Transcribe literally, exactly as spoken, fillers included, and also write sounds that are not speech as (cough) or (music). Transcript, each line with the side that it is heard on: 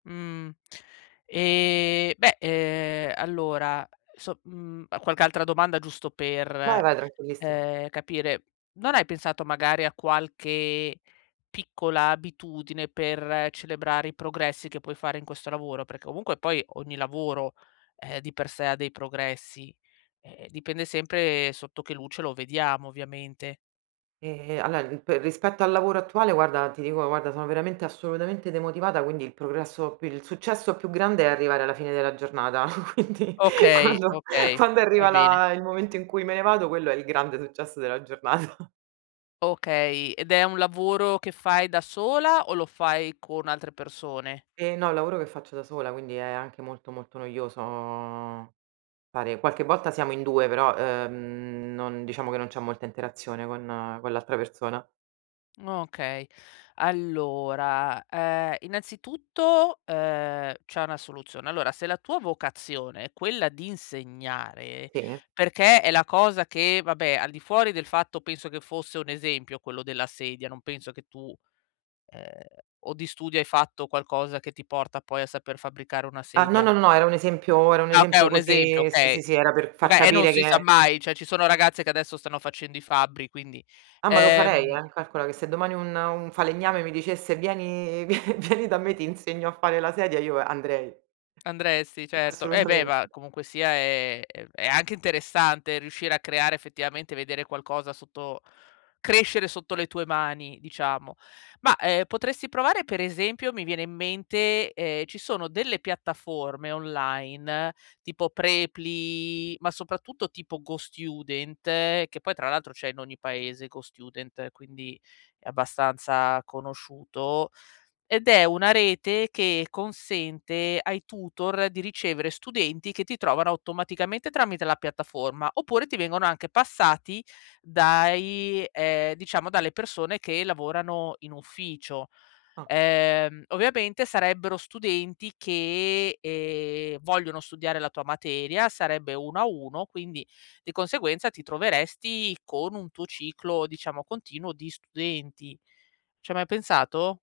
left: Mhmm, e beh, ehm, allora, so mhmm, qualche altra domanda giusto
right: Vai,
left: per,
right: vai, tranquillissima.
left: ehm, capire; non hai pensato, magari, a qualche piccola abitudine per celebrare i progressi che puoi fare in questo lavoro? Perché comunque poi ogni lavoro, eh, di per sé ha dei progressi, e e dipende sempre sotto che luce lo vediamo ovviamente.
right: E allo ip rispetto al lavoro attuale, guarda ti dico, guarda, sono veramente assolutamente demotivata, quindi il progresso p il successo più grande è arrivare alla fine della giornata. (chuckles) Quindi
left: Okay,
right: quando
left: okay,
right: quando
left: va
right: arriva
left: bene.
right: la il momento in cui me ne vado, quello è il grande successo della giornata.
left: Okay, ed è un lavoro che fai da sola o lo fai con altre persone?
right: E no, è un lavoro che faccio da sola, quindi è anche molto, molto noioso fare qualche volta siamo in due, però, ehm, non diciamo che non c'è molta interazione con con l'altra persona.
left: Okay, allora, ehm, innanzitutto, ehm, c'è una soluzione. Allora se la tua vocazione è quella di insegnare,
right: Sì.
left: perché è la cosa che vabbè al di fuori del fatto penso che fosse un esempio quello della sedia, non penso che tu ehm, o di studio hai fatto qualcosa, che ti porta poi a saper fabbricare una
right: Ah no,
left: sedia?
right: no, no era un esempio era un
left: Ah okay,
right: esempio
left: un esempio,
right: così sì,
left: okay.
right: sì, sì, era per far
left: Oka e non
right: capire
left: si sa
right: che
left: mai. ceh ci sono ragazze che adesso stanno facendo i fabbri, quindi,
right: Ah ma lo farei
left: ehm
right: eh, calcola che se domani un un falegname mi dicesse: "Vieni, vie vieni da me ti insegno a fare la sedia", io va io andrei.
left: Andresti certo. Eh beh, ma
right: Assolutamente.
left: comunque sia è è anche interessante riuscire a creare effettivamente vedere qualcosa sotto crescere sotto le tue mani, diciamo. Ma, eh, potresti provare per esempio, mi viene in mente, ehm, ci sono delle piattaforme online, tipo Preply, ma soprattutto tipo GoStudent, che poi tra l'altro c'è in ogni paese GoStudent, quindi è abbastanza conosciuto; ed è una rete che consente ai tutor di ricevere studenti, che ti trovano automaticamente tramite la piattaforma, oppure ti vengono anche passati dai ehm, diciamo dalle persone che lavorano in ufficio.
right: Ah.
left: Ehm, ovviamente sarebbero studenti che, ehm, vogliono studiare la tua materia, sarebbe uno a uno, quindi di conseguenza ti troveresti con un tuo ciclo diciamo continuo di studenti. Ci hai mai pensato?